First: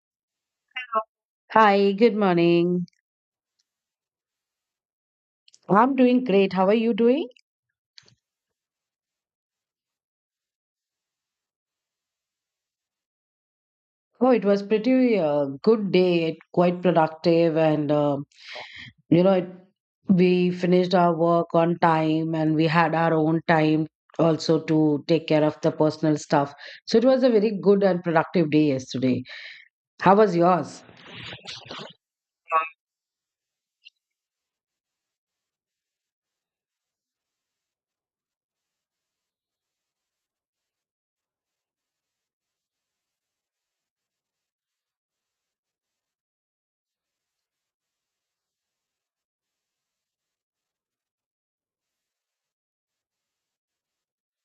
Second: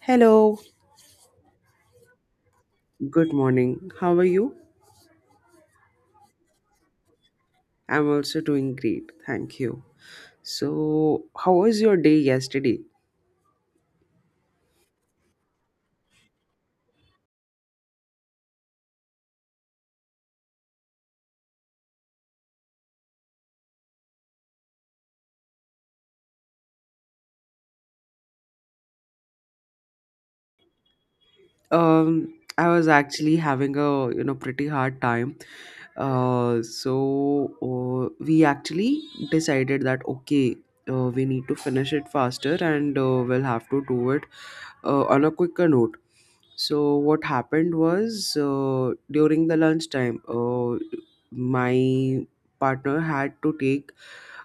Hello. Hi, good morning. Good morning. How are you? I'm doing great. How are you doing? I'm also doing great. Thank you. So, how was your day yesterday? Oh, it was pretty good day, quite productive, and you know, it, we finished our work on time, and we had our own time also to take care of the personal stuff. So it was a very good and productive day yesterday. How was yours? I was actually having a, pretty hard time. Uh, so we actually decided that okay, we need to finish it faster, and we'll have to do it on a quicker note. So what happened was, during the lunchtime, my partner had to take,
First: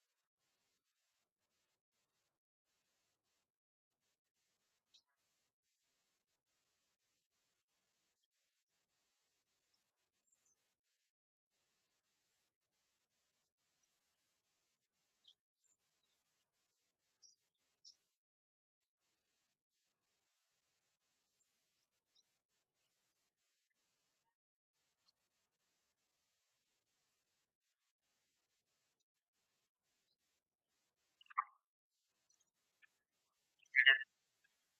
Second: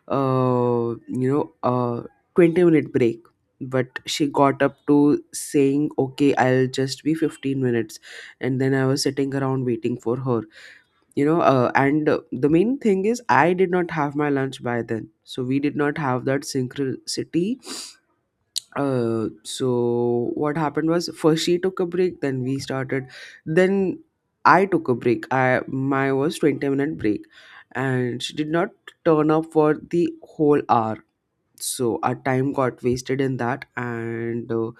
a 20 minute break, but she got up to saying, "Okay, I'll just be 15 minutes," and then I was sitting around waiting for her. And the main thing is I did not have my lunch by then, so we did not have that synchronicity. So what happened was, first she took a break, then we started, then I took a break. I my was 20-minute break, and she did not turn up for the whole hour, so our time got wasted in that. And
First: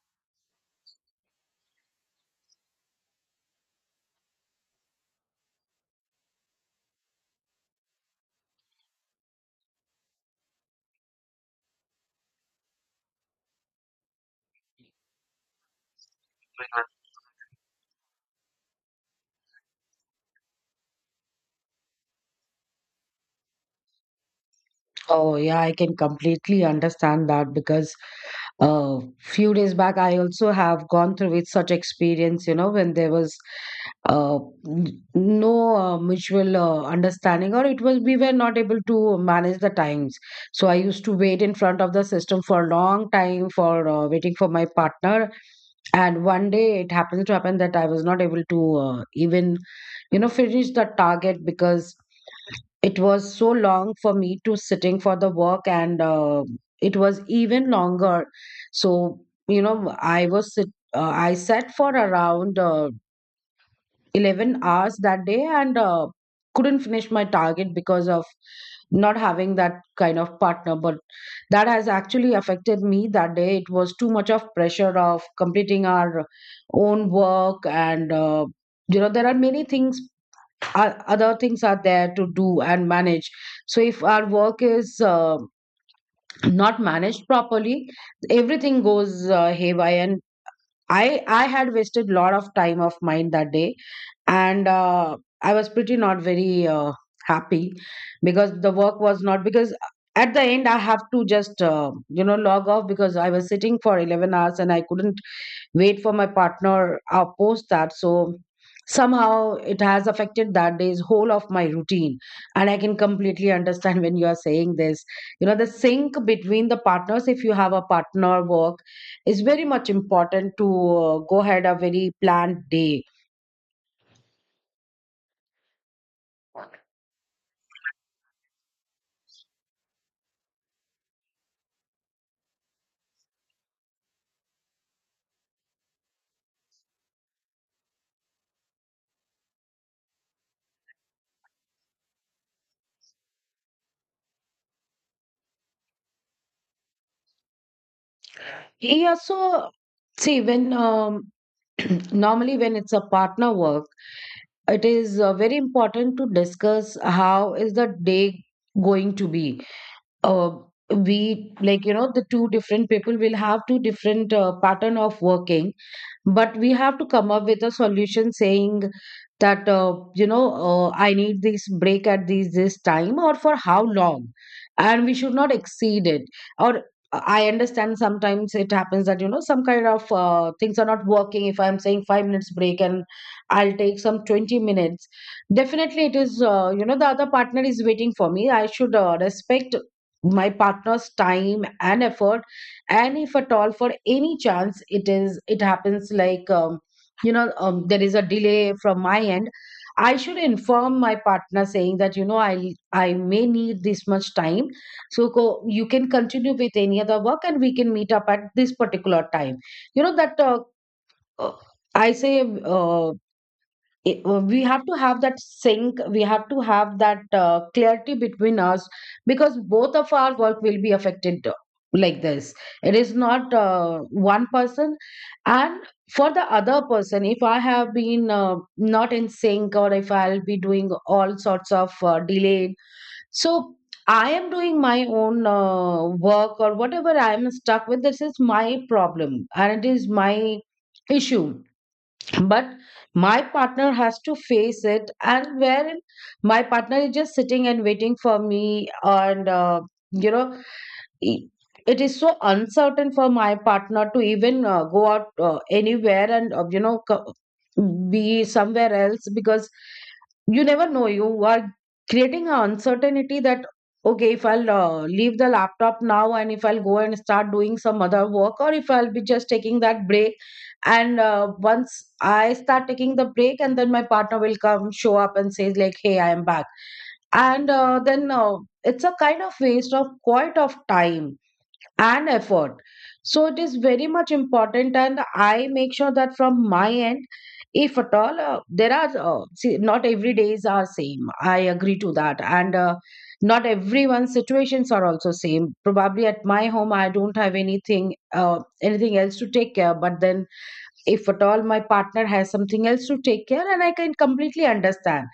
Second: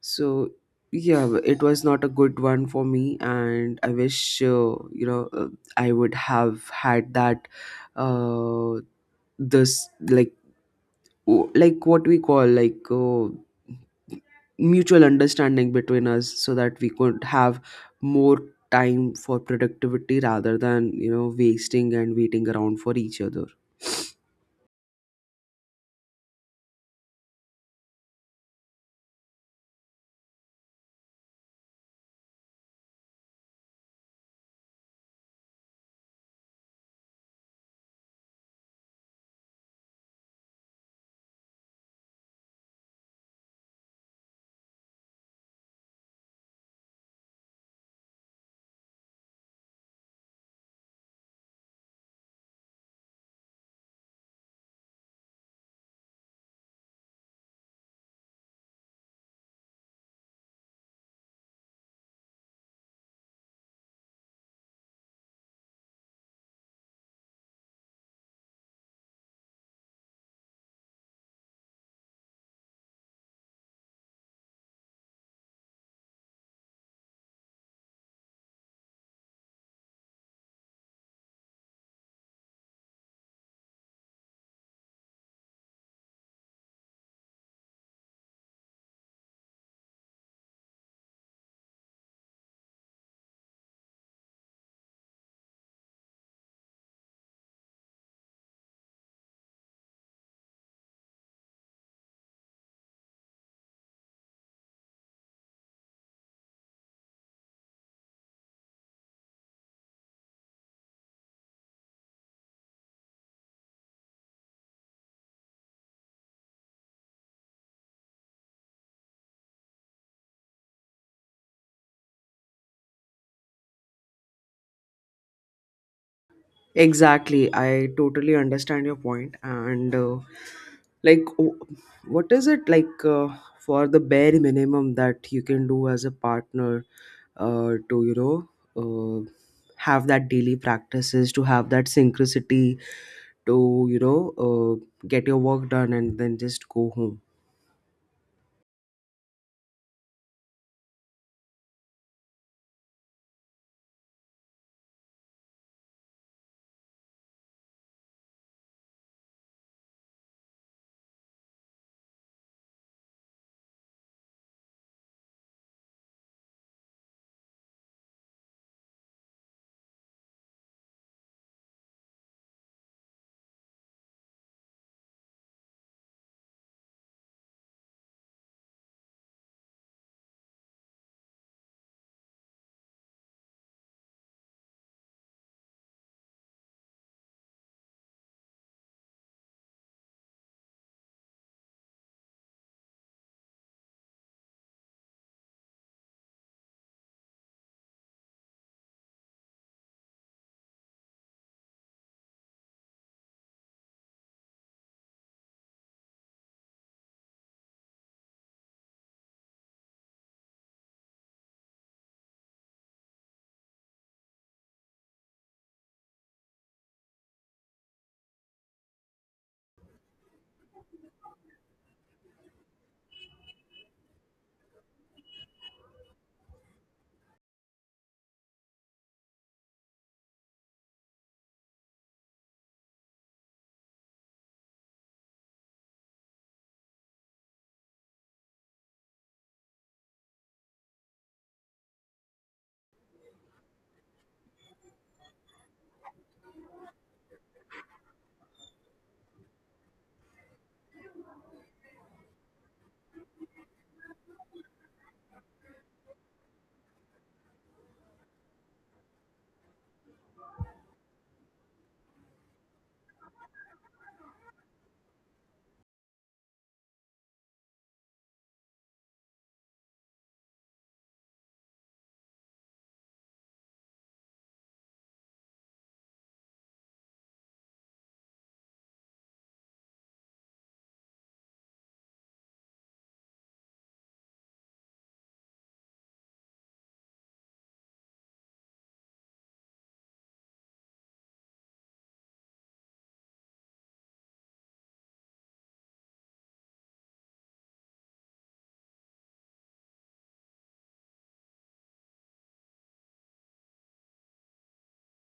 so Yeah, it was not a good one for me, and I wish, I would have had that, uh, this like w- like what we call, mutual understanding between us, so that we could have more time for productivity rather than, wasting and waiting around for each other. Oh, yeah, I can completely understand that because a few days back, I also have gone through with such experience, you know, when there was uh, no mutual understanding, or it was we were not able to manage the times. So I used to wait in front of the system for a long time for waiting for my partner. And one day it happens to happen that I was not able to even, you know, finish the target because it was so long for me to sitting for the work and it was even longer. So you know I sat for around 11 hours that day and couldn't finish my target because of not having that kind of partner. But that has actually affected me that day. It was too much of pressure of completing our own work and, you know, there are many things, other things are there to do and manage. So if our work is not managed properly, everything goes haywire, and I had wasted a lot of time of mine that day. And I was pretty not very happy, because the work was not, because at the end I have to just log off because I was sitting for 11 hours and I couldn't wait for my partner post that. So somehow it has affected that day's whole of my routine, and I can completely understand when you are saying this. You know, the sync between the partners, if you have a partner work, is very much important to go ahead a very planned day. Exactly, I totally understand your point. And like w- what is it, for the bare minimum that you can do as a partner, to uh, have that daily practices to have that synchronicity, to get your work done and then just go home. Yeah, so see, when normally when it's a partner work, it is very important to discuss how is the day going to be. uh, we, like, you know, the two different people will have two different pattern of working, but we have to come up with a solution saying that I need this break at this this time or for how long, and we should not exceed it. Or I understand sometimes it happens that, you know, some kind of things are not working. If I'm saying 5 minutes break and I'll take some 20 minutes, definitely it is, you know, the other partner is waiting for me. I should respect my partner's time and effort. And if at all for any chance it is it happens like there is a delay from my end, I should inform my partner saying that, you know, I may need this much time, so you can continue with any other work and we can meet up at this particular time. You know that, uh, i say uh, we have to have that sync, we have to have that clarity between us, because both of our work will be affected like this. It is not one person, and for the other person, if I have been not in sync, or if I'll be doing all sorts of delayed. So I am doing my own work, or whatever I am stuck with, this is my problem and it is my issue. But my partner has to face it, and where my partner is just sitting and waiting for me, and, you know, e- it is so uncertain for my partner to even go out anywhere, and, you know, be somewhere else. Because you never know, you are creating an uncertainty that okay, if I'll leave the laptop now and if I'll go and start doing some other work, or if I'll be just taking that break. And once I start taking the break and then my partner will come show up and says like hey I am back and then it's a kind of waste of quite of time and effort. So it is very much important, and I make sure that from my end, if at all there are see, not every days are same, I agree to that. And not everyone's situations are also same. Probably at my home I don't have anything anything else to take care, but then if at all my partner has something else to take care, and I can completely understand.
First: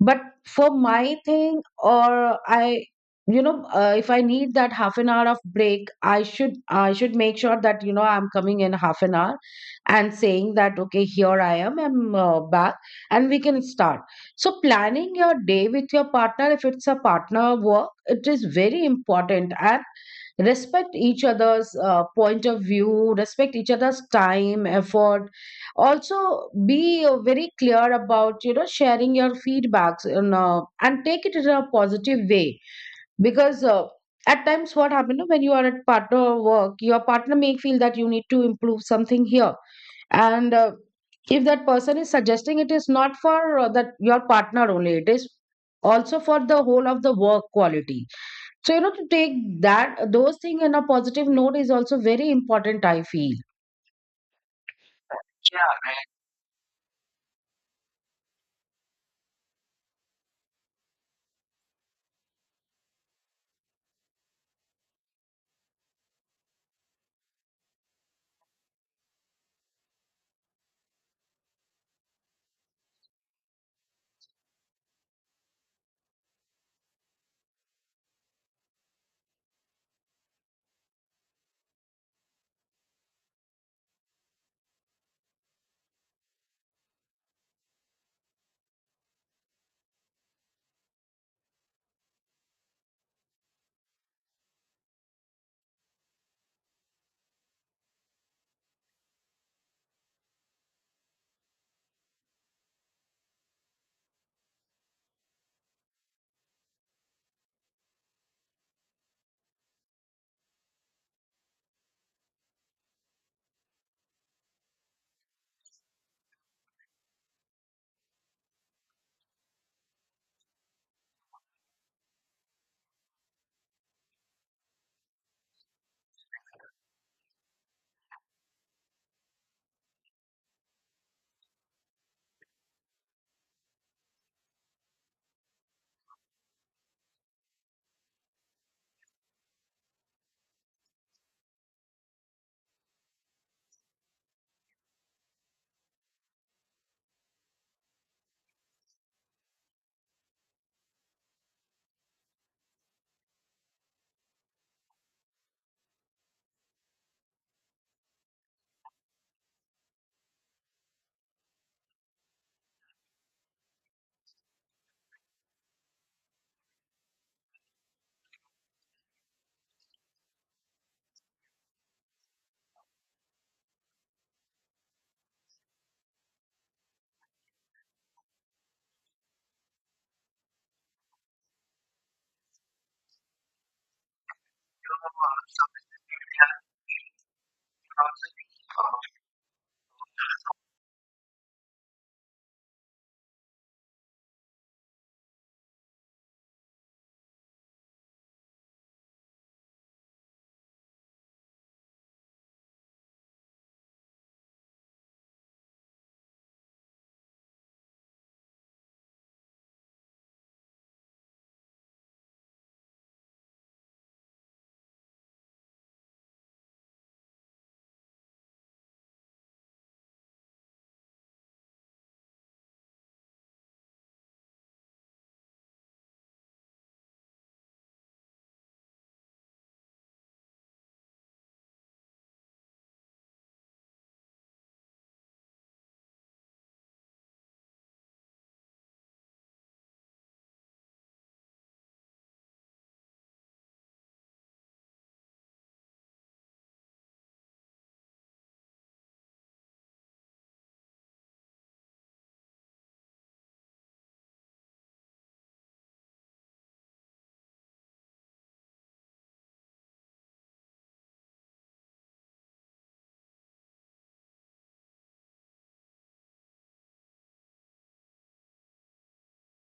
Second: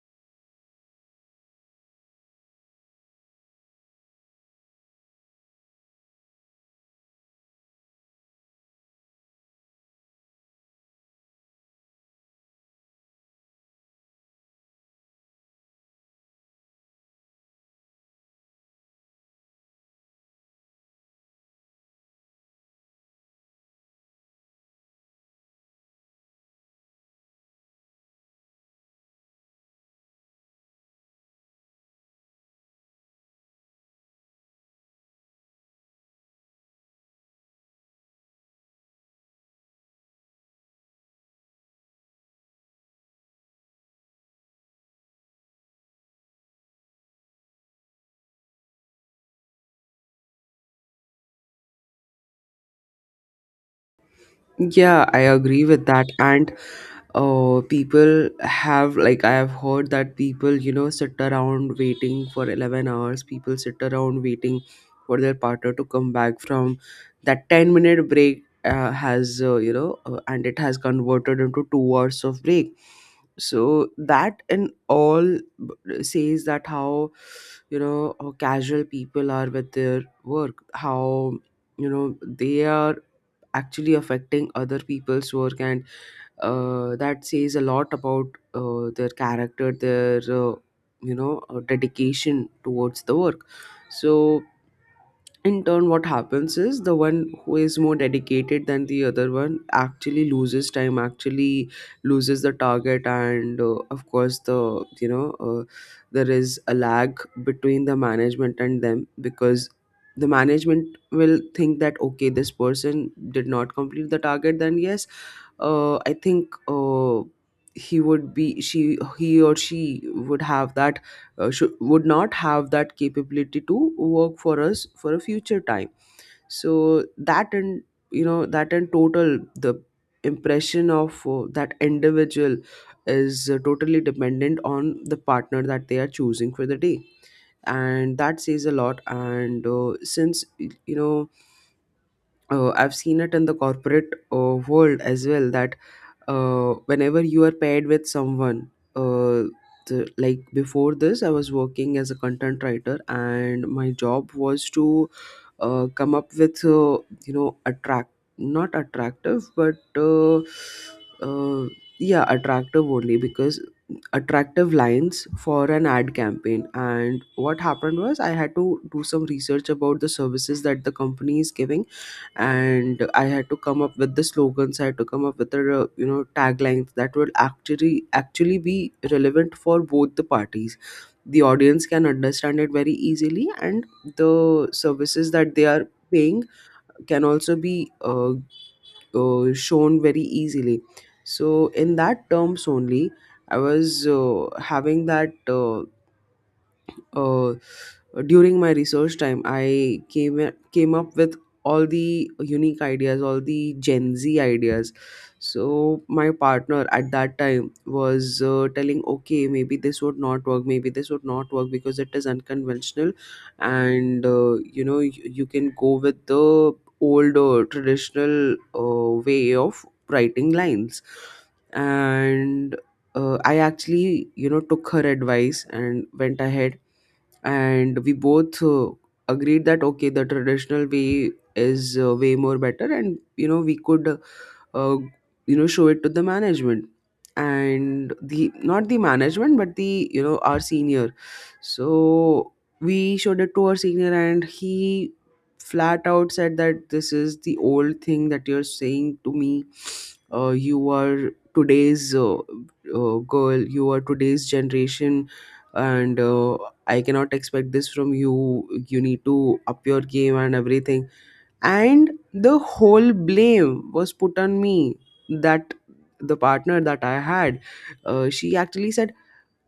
But for my thing, or I, you know, if I need that half an hour of break, I should make sure that, you know, I'm coming in half an hour and saying that okay, here I am, I'm back, and we can start. So planning your day with your partner, if it's a partner work, it is very important. And respect each other's point of view, respect each other's time, effort. Also be very clear about, you know, sharing your feedbacks, and and take it in a positive way. Because at times what happens, when you are at partner work, your partner may feel that you need to improve something here, and if that person is suggesting, it is not for that your partner only, it is also for the whole of the work quality. So, you know, to take that, those things in a positive note is also very important, I feel. Yeah, I agree with that. And people have, like, I have heard that people, sit around waiting for 11 hours. People sit around waiting for their partner to come back from that 10-minute break, and it has converted into 2 hours of break. So that in says that how, how casual people are with their work, how, they are actually affecting other people's work, and that says a lot about their character, their dedication towards the work. So in turn what happens is, the one who is more dedicated than the other one actually loses time, actually loses the target. And of course, the you know uh, there is a lag between the management and them, because the management will think that okay, this person did not complete the target, then yes, I think he or she would have that should, would not have that capability to work for us for a future time. So that, and that in total, the impression of that individual is totally dependent on the partner that they are choosing for the day. And that says a lot. And since I've seen it in the corporate world as well, that whenever you are paired with someone, uh, like before this, I was working as a content writer, and my job was to come up with, attract, not attractive, but uh, yeah, attractive only, because attractive lines for an ad campaign. And what happened was, I had to do some research about the services that the company is giving, and I had to come up with the slogans. I had to come up with the, taglines that will actually be relevant for both the parties, the audience can understand it very easily, and the services that they are paying can also be, shown very easily. So in that terms only, I was having that, uh, during my research time, I came up with all the unique ideas, all the Gen Z ideas. So my partner at that time was telling okay, maybe this would not work, maybe this would not work, because it is unconventional. And you can go with the older traditional way of writing lines. And I actually, took her advice and went ahead, and we both agreed that okay, the traditional way is way more better, and we could, uh, show it to the management, and the, not the management but the, our senior. So we showed it to our senior, and he flat out said that this is the old thing that you're saying to me. You are today's, girl, you are today's generation, and I cannot expect this from you. You need to up your game and everything. And the whole blame was put on me, that the partner that I had, she actually said,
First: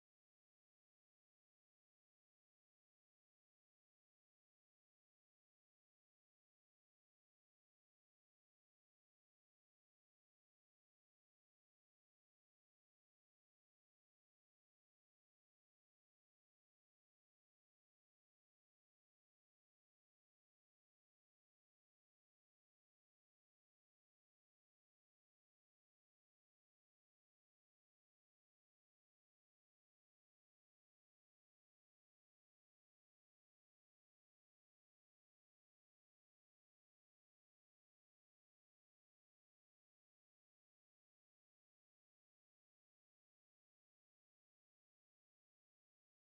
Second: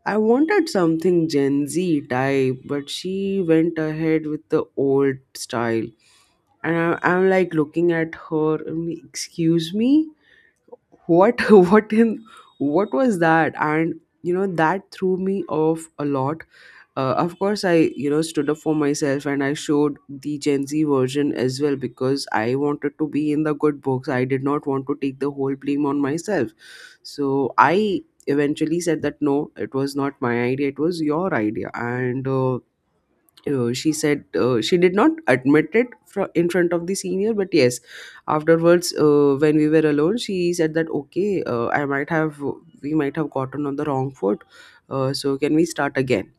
I wanted something Gen Z type, but she went ahead with the old style. And I, I'm like looking at her, I'm like, excuse me? What, what in, what was that? And you know, that threw me off a lot. Of course, I, stood up for myself, and I showed the Gen Z version as well, because I wanted to be in the good books. I did not want to take the whole blame on myself. So I eventually said that no, it was not my idea, it was your idea. And she said, she did not admit it in front of the senior, but yes, afterwards, when we were alone, she said that okay, I might have we might have gotten on the wrong foot, so can we start again.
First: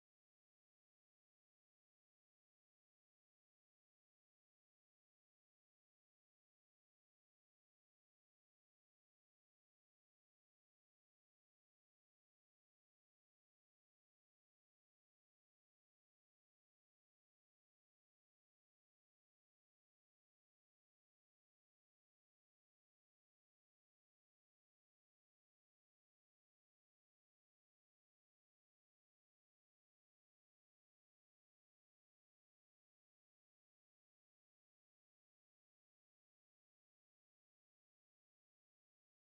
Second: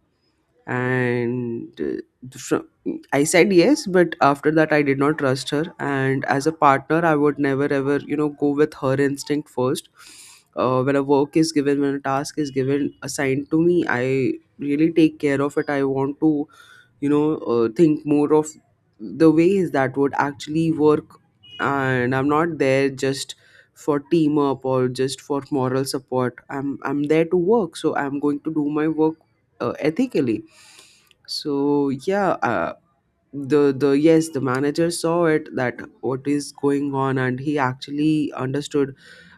And I said yes, but after that I did not trust her. And as a partner, I would never ever, go with her instinct first. When a work is given, when a task is given, assigned to me, I really take care of it. I want to, think more of the ways that would actually work, and I'm not there just for team up or just for moral support. I'm there to work, so I'm going to do my work ethically. So yeah, the yes, the manager saw it, that what is going on, and he actually understood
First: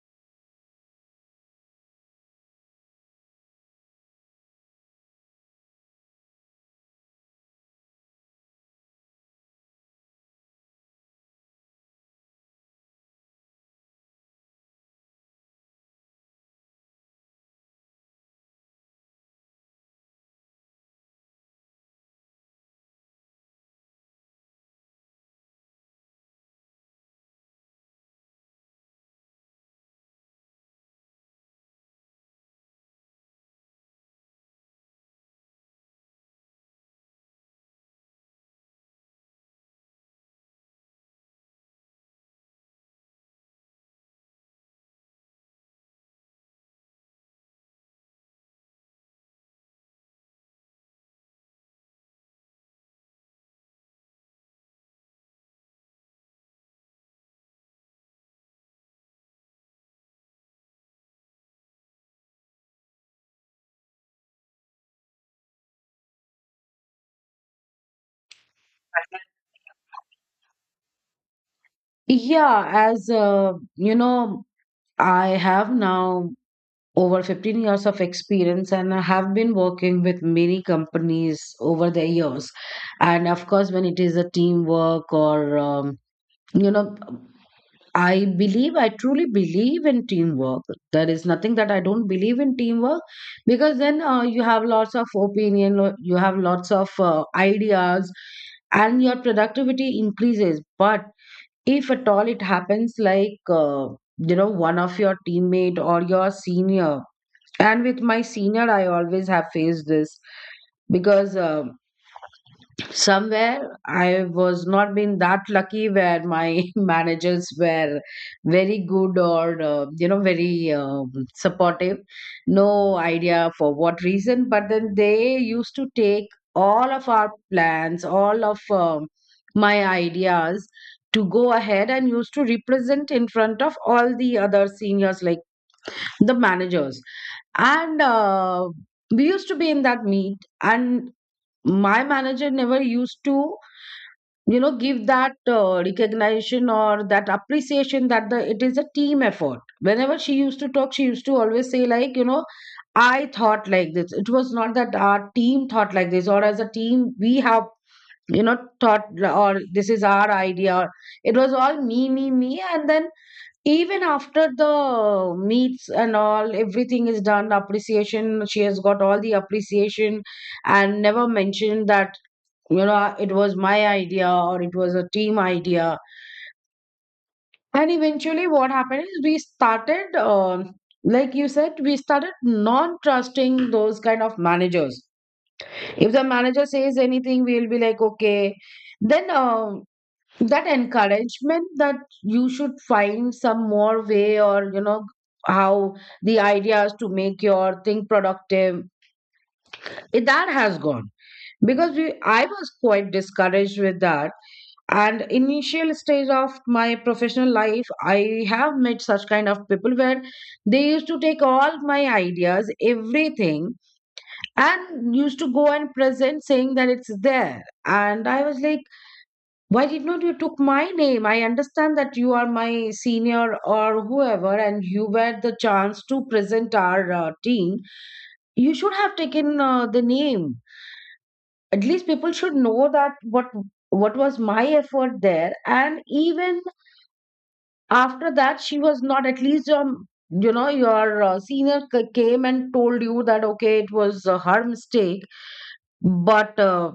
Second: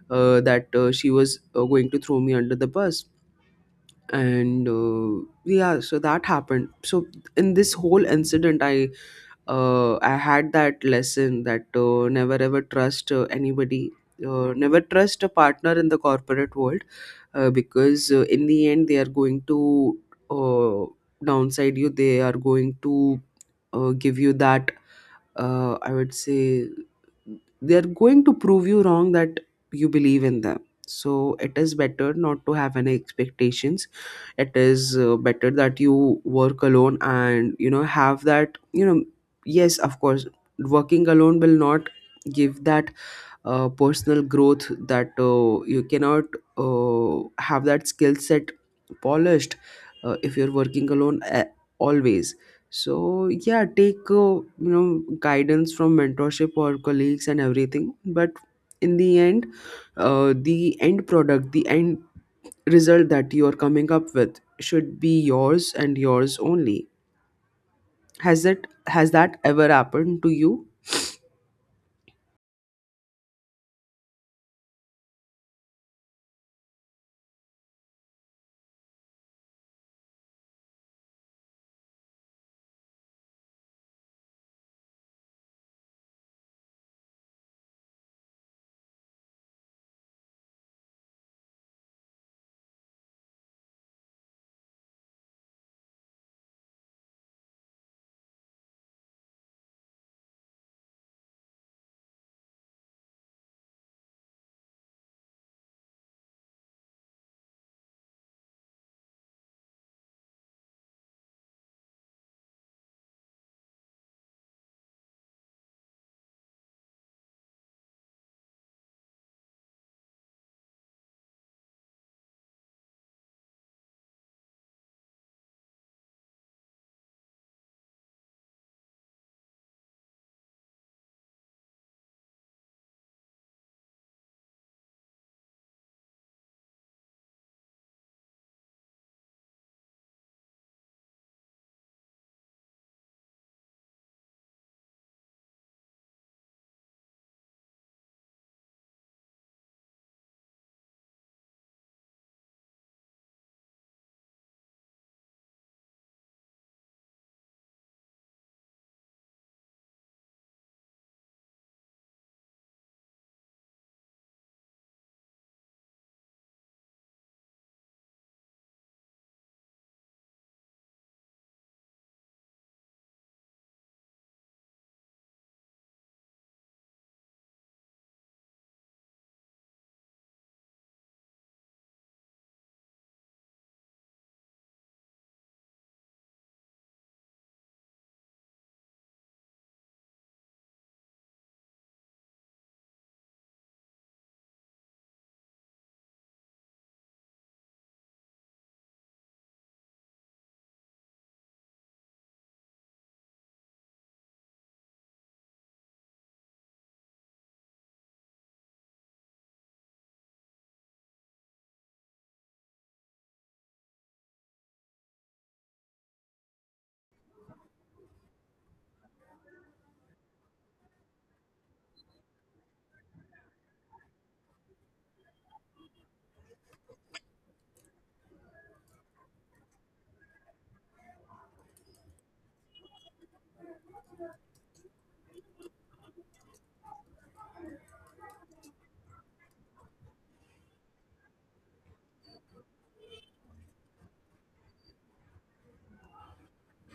that she was going to throw me under the bus. And yeah, so that happened. So in this whole incident, I, I had that lesson that never ever trust anybody, never trust a partner in the corporate world, because in the end they are going to, uh, downside you, they are going to give you that, I would say, they're going to prove you wrong, that you believe in them. So it is better not to have any expectations. It is better that you work alone, and you know, have that, you know, yes, of course, working alone will not give that personal growth, that you cannot have that skill set polished if you're working alone, always. So yeah, take, guidance from mentorship or colleagues and everything, but in the end, the end product, the end result that you're coming up with should be yours and yours only. Has that ever happened to you? Yeah, as you know, I have now over 15 years of experience, and I have been working with many companies over the years. And of course, when it is a teamwork, or, you know, I believe, I truly believe in teamwork. There is nothing that I don't believe in teamwork, because then you have lots of opinion, you have lots of ideas, and your productivity increases. But if at all it happens, like, one of your teammate or your senior, and with my senior, I always have faced this, because, somewhere I was not been that lucky where my managers were very good or, very supportive. No idea for what reason, but then they used to take all of our plans, all of my ideas, to go ahead and used to represent in front of all the other seniors like the managers. And we used to be in that meet, and my manager never used to, you know, give that recognition or that appreciation that the it is a team effort. Whenever she used to talk, she used to always say like, you know, I thought like this. It was not that our team thought like this, or as a team we have, you know, thought, or this is our idea. Or it was all me, me, me. And then even after the meets and all, everything is done, appreciation, she has got all the appreciation, and never mentioned that, you know, it was my idea or it was a team idea. And eventually what happened is we started, like you said, we started non trusting those kind of managers. If the manager says anything, we'll be like okay. Then, that encouragement that you should find some more way, or you know, how the ideas to make your thing productive, that has gone. Because I was quite discouraged with that. And initial stage of my professional life, I have met such kind of people where they used to take all my ideas, everything, and used to go and present saying that it's there. And I was like, why did not you took my name? I understand that you are my senior or whoever and you were the chance to present our team. You should have taken the name. At least people should know that what was my effort there. And even after that, she was not at least, your senior came and told you that okay, it was her mistake. But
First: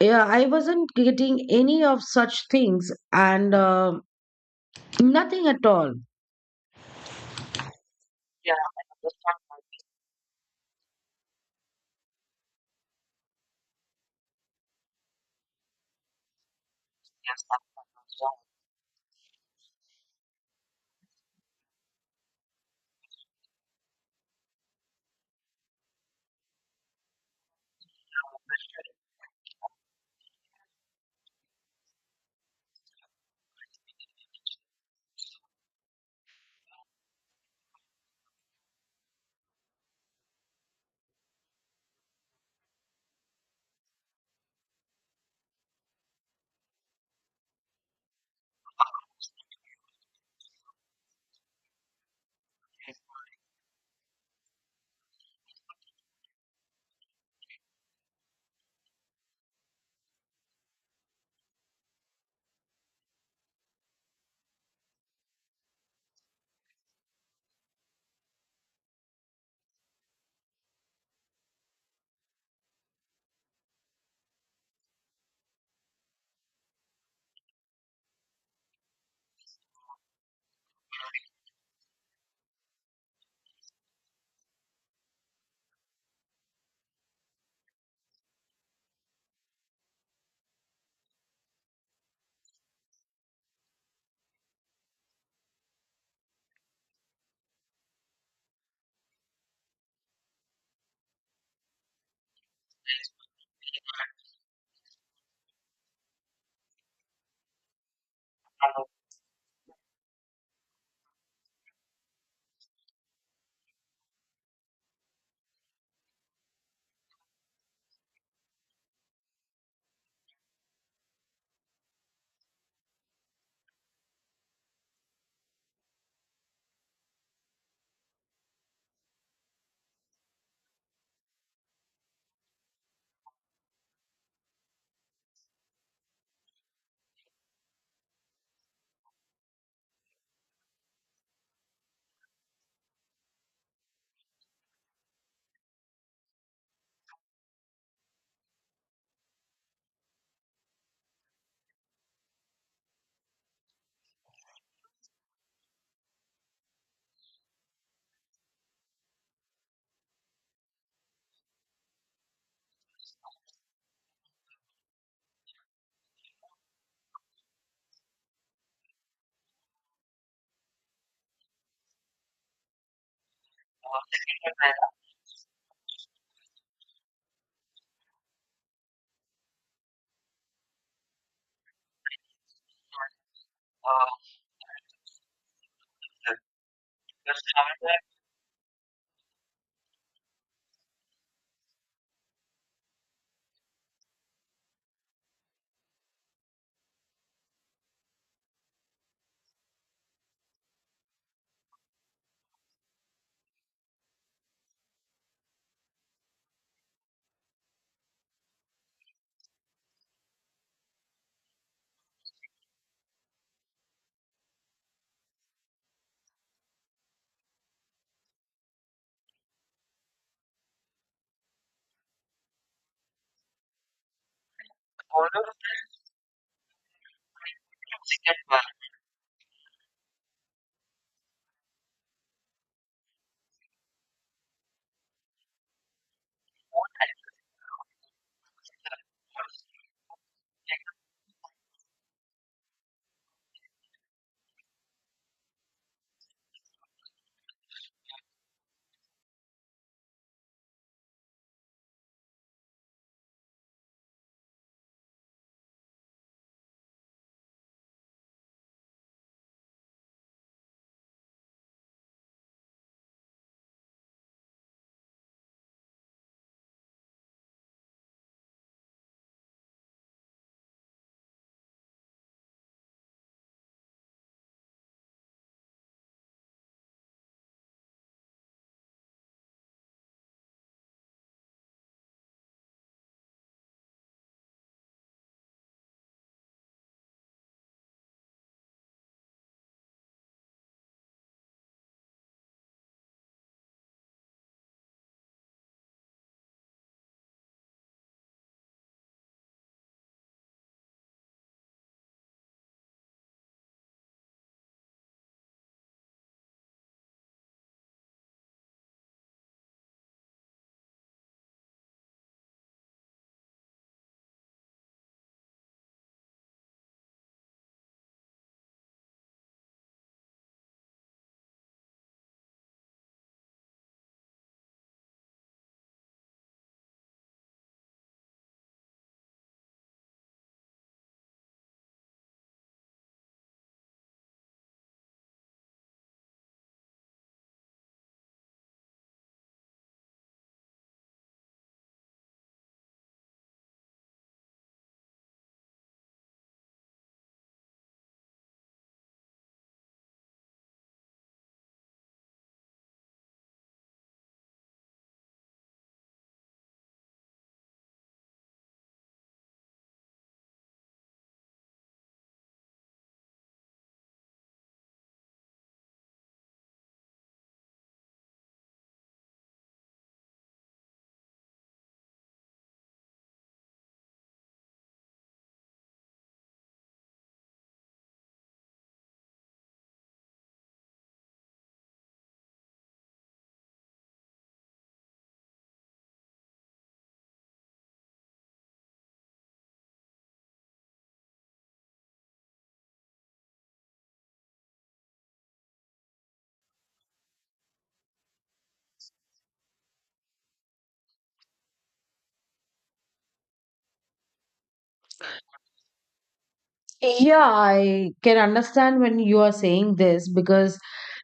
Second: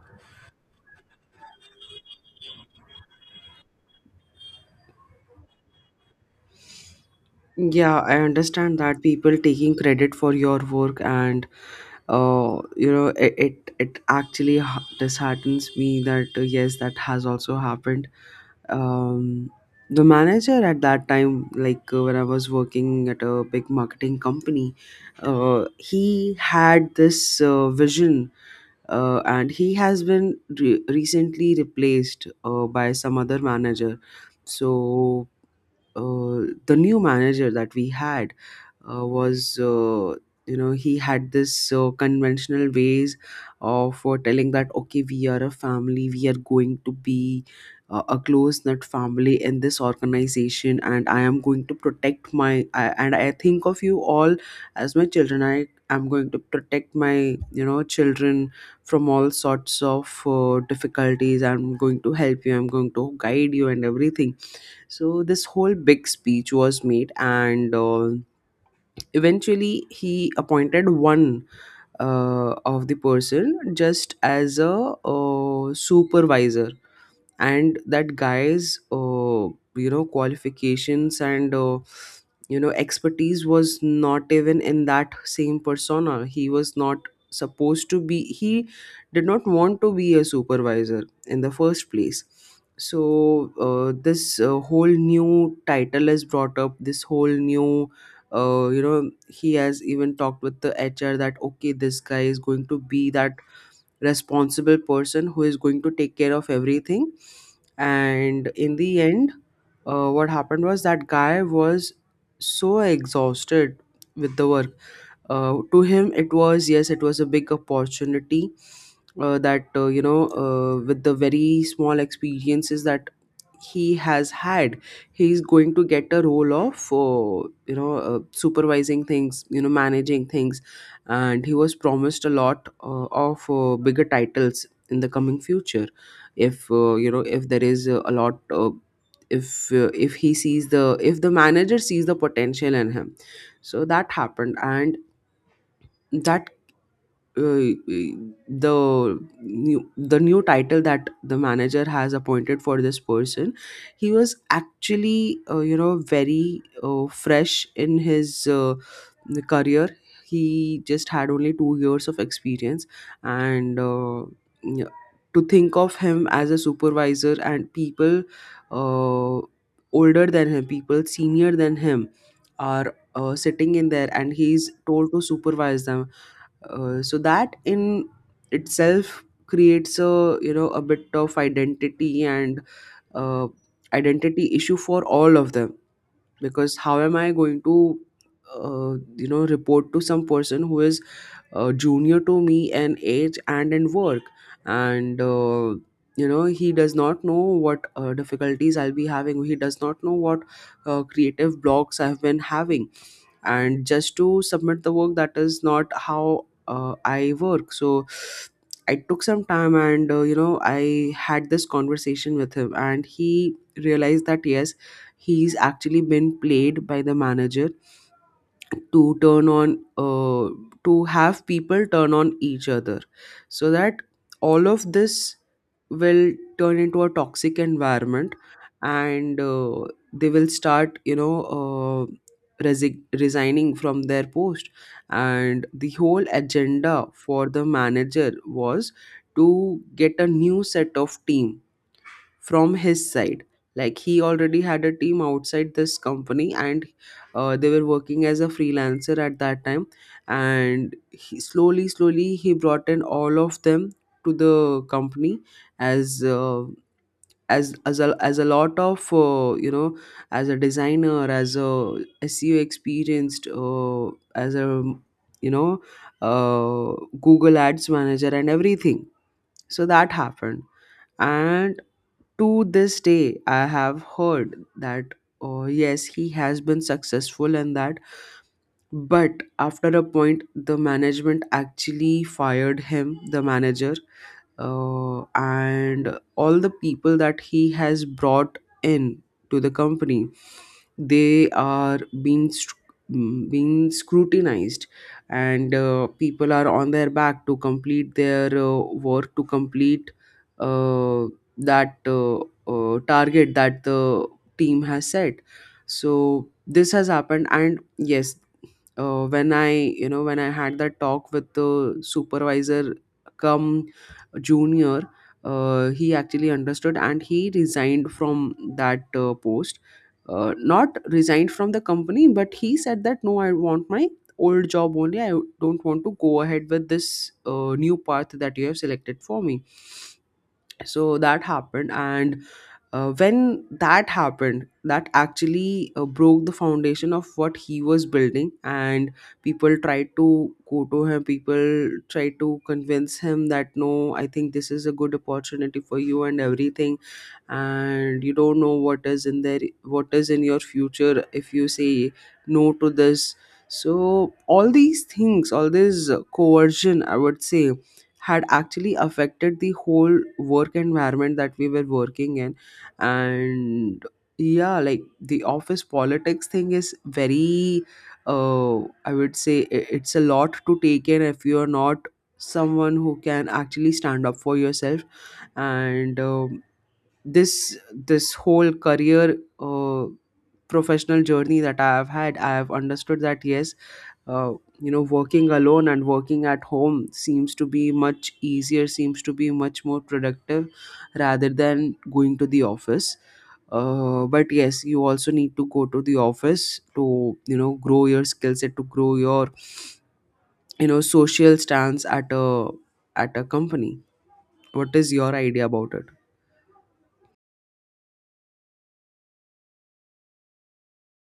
yeah, I wasn't getting any of such things, and nothing at all. Yeah, I understand that people taking credit for your work, and it it actually disheartens me, that yes, that has also happened. Um, the manager at that time, like when I was working at a big marketing company, he had this vision, and he has been recently replaced by some other manager. So the new manager that we had was you know he had this conventional ways of telling that okay, we are a family, we are going to be a close knit family in this organization, and I am going to protect my I, and I think of you all as my children. I am going to protect my children from all sorts of difficulties. I'm going to help you, I'm going to guide you and everything. So this whole big speech was made, and eventually he appointed one of the person just as a supervisor, and that guy's qualifications and expertise was not even in that same persona. He was not supposed to be, he did not want to be a supervisor in the first place. So this whole new title is brought up, this whole new he has even talked with the HR that okay, this guy is going to be that responsible person who is going to take care of everything. And in the end, what happened was that guy was so exhausted with the work. To him it was, yes, it was a big opportunity that you know with the very small experiences that he has had, he's going to get a role of supervising things, you know, managing things. And he was promised a lot of bigger titles in the coming future, if if there is a lot if he sees the, if the manager sees the potential in him. So that happened. And that uh, the new, the new title that the manager has appointed for this person, he was actually very fresh in his career. He just had only 2 years of experience. and uh, yeah, to think of him as a supervisor, and people uh, older than him, people senior than him are sitting in there and he's told to supervise them. So that in itself creates a, you know, a bit of identity and uh, identity issue for all of them. Because how am I going to report to some person who is junior to me in age and in work, and he does not know what difficulties I'll be having, he does not know what creative blocks I've been having, and just to submit the work, that is not how I work. So I took some time, and I had this conversation with him and he realized that yes, he's actually been played by the manager to turn on to have people turn on each other, so that all of this will turn into a toxic environment. And they will start, resigning from their post. And the whole agenda for the manager was to get a new set of team from his side. Like, he already had a team outside this company, and they were working as a freelancer at that time. And he, slowly, slowly, he brought in all of them to the company as. Uh, as a lot of as a designer, as a SEO experienced as a you know uh, Google Ads manager and everything. So that happened. And to this day, I have heard that, oh yes, he has been successful in that. But after a point, the management actually fired him, the manager, and all the people that he has brought in to the company, they are being being scrutinized, and people are on their back to complete their work, to complete uh, that target that the team has set. So this has happened. And yes, uh, when I, when I had that talk with the supervisor come junior, he actually understood and he resigned from that post. Not resigned from the company, but he said that no, I want my old job only. I don't want to go ahead with this new path that you have selected for me. So that happened. And when that happened, that actually broke the foundation of what he was building. And people tried to go to him, people tried to convince him that no, I think this is a good opportunity for you and everything, and you don't know what is in there, what is in your future if you say no to this. So all these things, all this coercion, I would say, had actually affected the whole work environment that we were working in. And yeah, like the office politics thing is very uh I would say, it's a lot to take in if you're not someone who can actually stand up for yourself. And this, this whole career professional journey that I have had, I have understood that yes, uh, working alone and working at home seems to be much easier, seems to be much more productive rather than going to the office. But yes, you also need to go to the office to, you know, grow your skill set, to grow your, you know, social stance at a, at a company. What is your idea about it? Yeah, I can understand when you are saying this, because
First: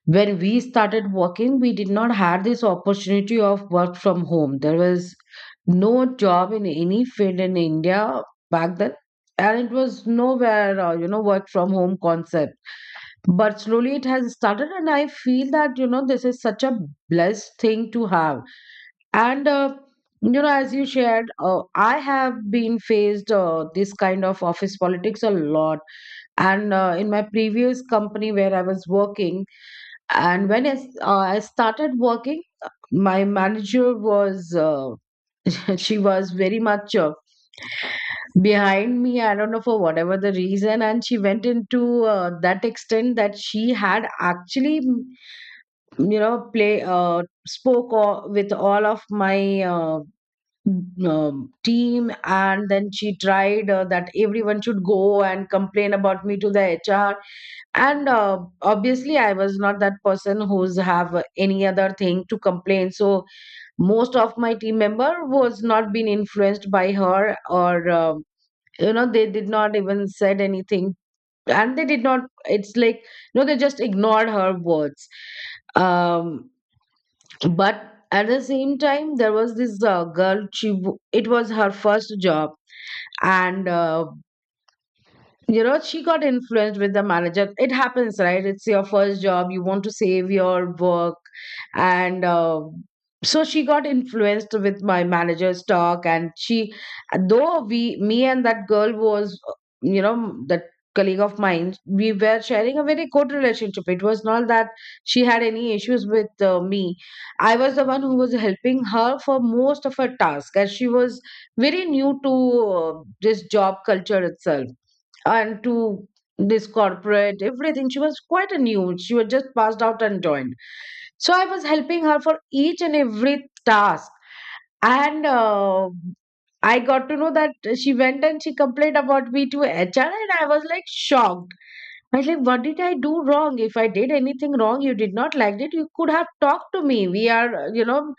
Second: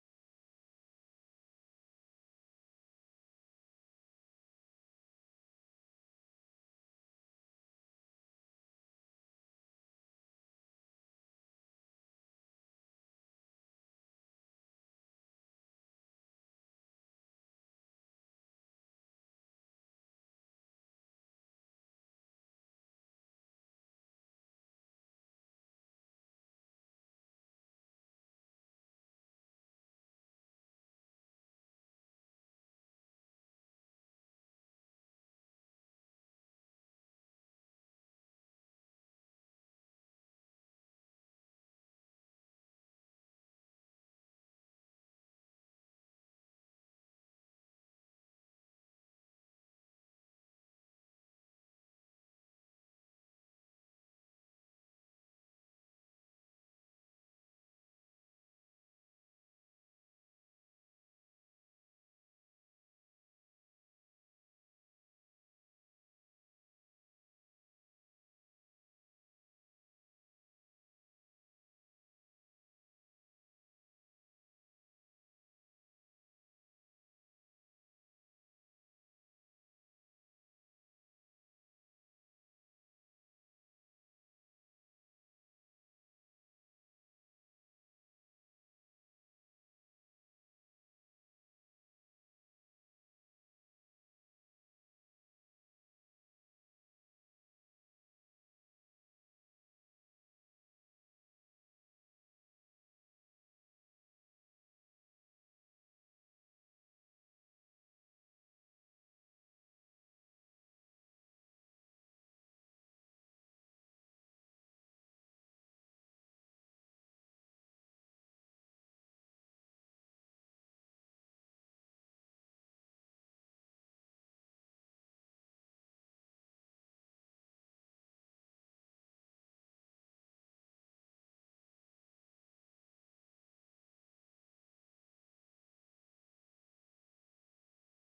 when we started working, we did not have this opportunity of work from home. There was no job in any field in India back then, and it was nowhere, work from home concept. But slowly it has started, and I feel that, you know, this is such a blessed thing to have. And, as you shared, I have been faced this kind of office politics a lot and in my previous company where I was working. And when I started working, my manager was she was very much behind me. I don't know for whatever the reason, and she went into that extent that she had actually you know play spoke with all of my team, and then she tried that everyone should go and complain about me to the HR. And obviously I was not that person who's have any other thing to complain, so most of my team member was not been influenced by her. Or they did not even said anything, and they did not, it's like, they just ignored her words. um but at the same time, there was this girl. She it was her first job, and she got influenced with the manager. It happens, right? It's your first job, you want to save your work. And so she got influenced with my manager's talk, and she, though we, me and that girl was that colleague of mine, we were sharing a very good relationship. It was not that she had any issues with me. I was the one who was helping her for most of her task, as she was very new to this job culture itself, and to this corporate, everything. She was quite a new. She was just passed out and joined. So I was helping her for each and every task. And I got to know that she went and she complained about me to HR, and I was like shocked. I was like, what did I do wrong? If I did anything wrong, you did not like it, you could have talked to me. We are,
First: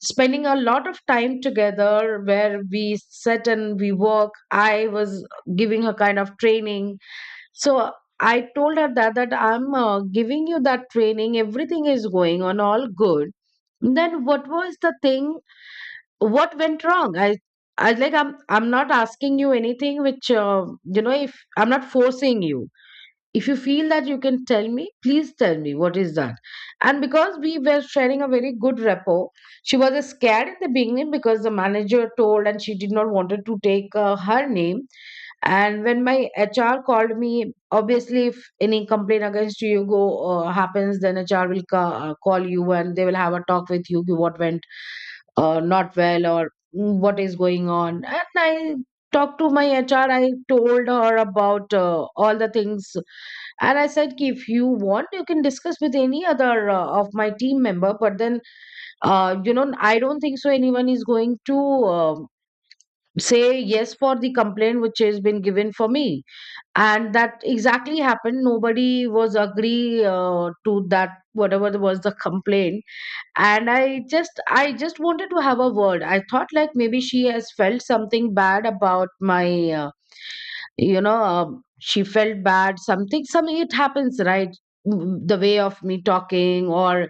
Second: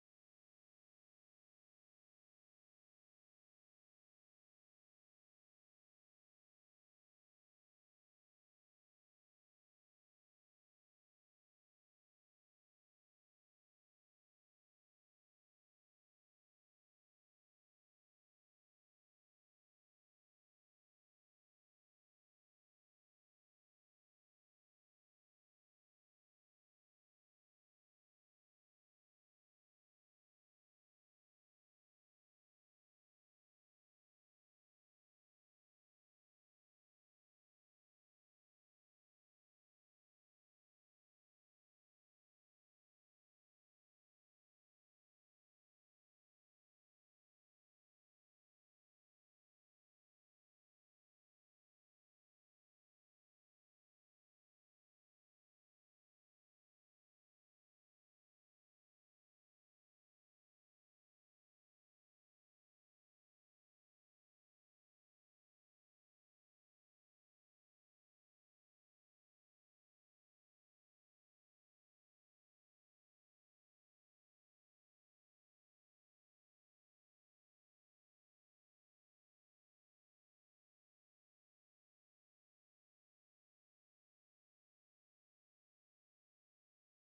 spending a lot of time together where we sit and we work. I was giving her kind of training. So I told her that that I'm giving you that training, everything is going on all good. Then what was the thing? What went wrong? I like I'm not asking you anything which, if I'm not forcing you, if you feel that you can tell me, please tell me what is that. And because we were sharing a very good rapport, she was scared in the beginning because the manager told, and she did not wanted to take her name. And when my HR called me, obviously if any complaint against you go happens, then HR will call you, and they will have a talk with you what went not well or what is going on. And I talked to my HR, I told her about all the things. And I said, "Ki, if you want you can discuss with any other of my team member, but then I don't think so anyone is going to uh, say yes for the complaint which has been given for me." And that exactly happened, nobody was agree to that whatever was the complaint. And I just I just wanted to have a word. I thought like maybe she has felt something bad about my uh, she felt bad something, something. It happens, right? Mm, the way of me talking or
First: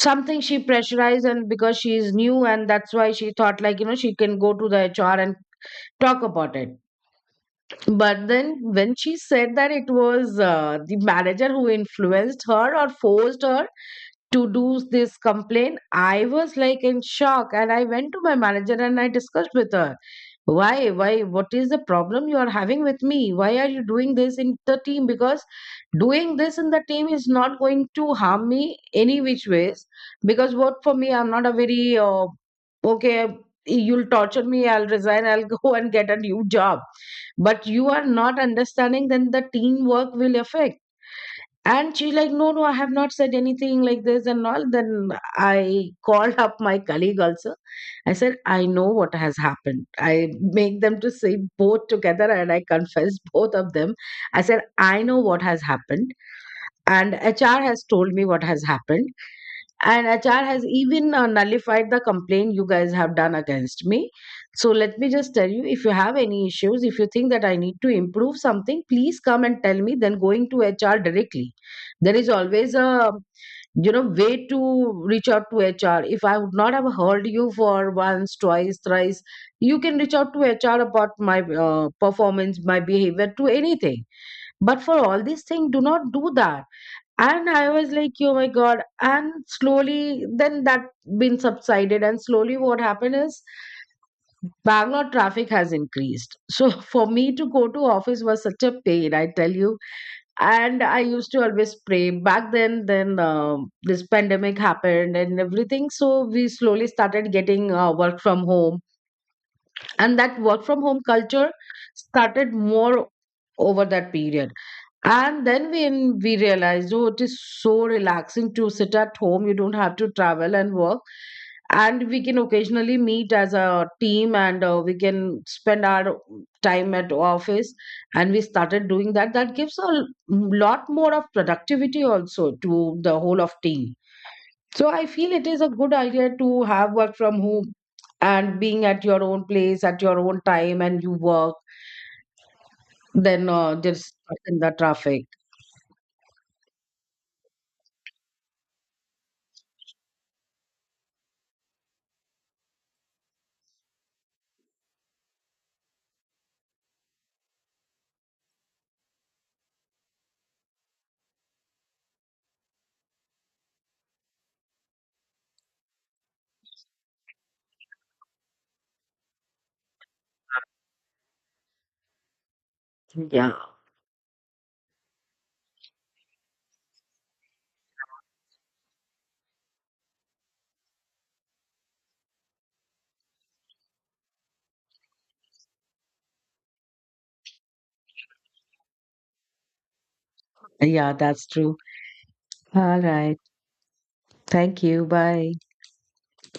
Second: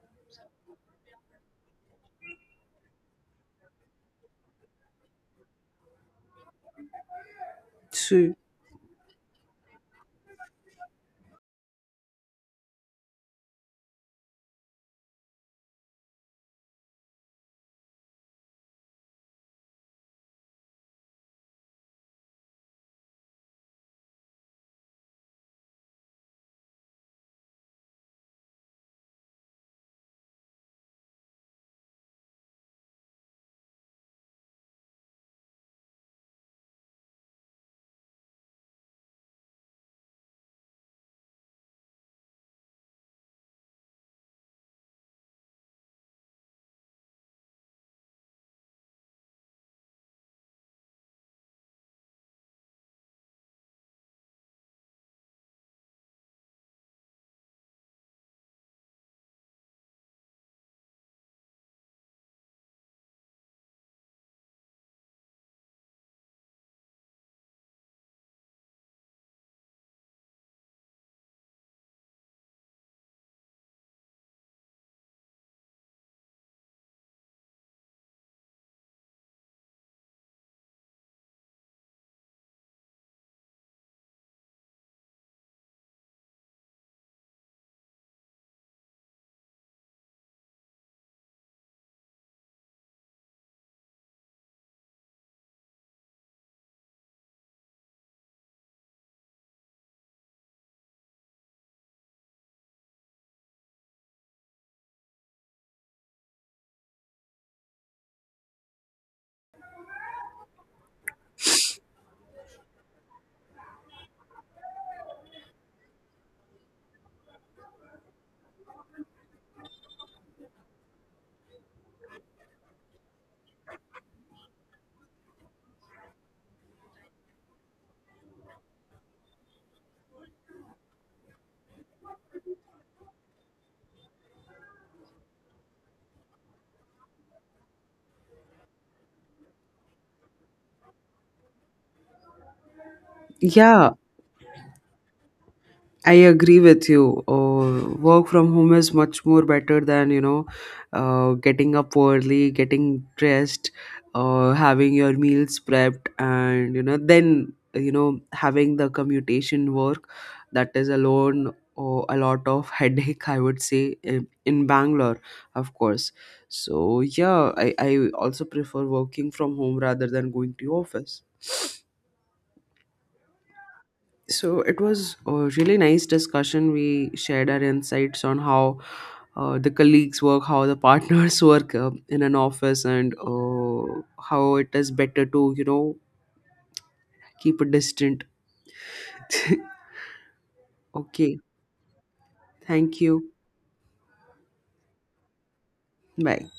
something, she pressurized. And because she is new, and that's why she thought, like, she can go to the HR and talk about it. But so then when she said that it was the manager who influenced her or forced her to do this complaint, I was like in shock. And I went to my manager and I discussed with her, why, what is the problem you are having with me, why are you doing this in the team? Because doing this in the team is not going to harm me any which ways, because what for me, I'm not a very okay, you'll torture me, I'll resign, I'll go and get a new job. But you are not understanding, then the teamwork will affect. And she like, no, no, I have not said anything like this and all. Then I called up my colleague also. I said, I know what has happened. I make them to say both together and I confess both of them. I said, I know what has happened, and HR has told me what has happened. And HR has even nullified the complaint you guys have done against me. So let me just tell you, if you have any issues, if you think that I need to improve something, please come and tell me, then going to HR directly. There is always a, way to reach out to HR. If I would not have heard you for once, twice, thrice, you can reach out to HR about my performance, my behavior, to anything. But for all these things, do not do that. And I was like, oh my God. And slowly, then that been subsided. And slowly, what happened is Bangalore traffic has increased. So for me to go to office was such a pain, I tell you. And I used to always pray. Back then this pandemic happened and everything. So we slowly started getting work from home, and that work from home culture started more over that period. And then when we realized, oh, it is so relaxing to sit at home, you don't have to travel and work, and we can occasionally meet as a team, and we can spend our time at office. And we started doing that, that gives a lot more of productivity also to the whole of team. So I feel it is a good idea to have work from home and being at your own place at your own time and you work, then yeah just in the traffic. I agree with you. Work from home is much more better than, you know, getting up early, getting dressed, having your meals prepped, and you know, having the commutation work. That is alone a lot of headache, I would say, in Bangalore, of course. So yeah, I also prefer working from home rather than going to office. So it was a really nice discussion. We shared our insights on how the colleagues work, how the partners work in an office, and how it is better to, you know, keep a distant. Yeah, Okay. that's true. Thank All you. right. Thank you. Bye. Bye.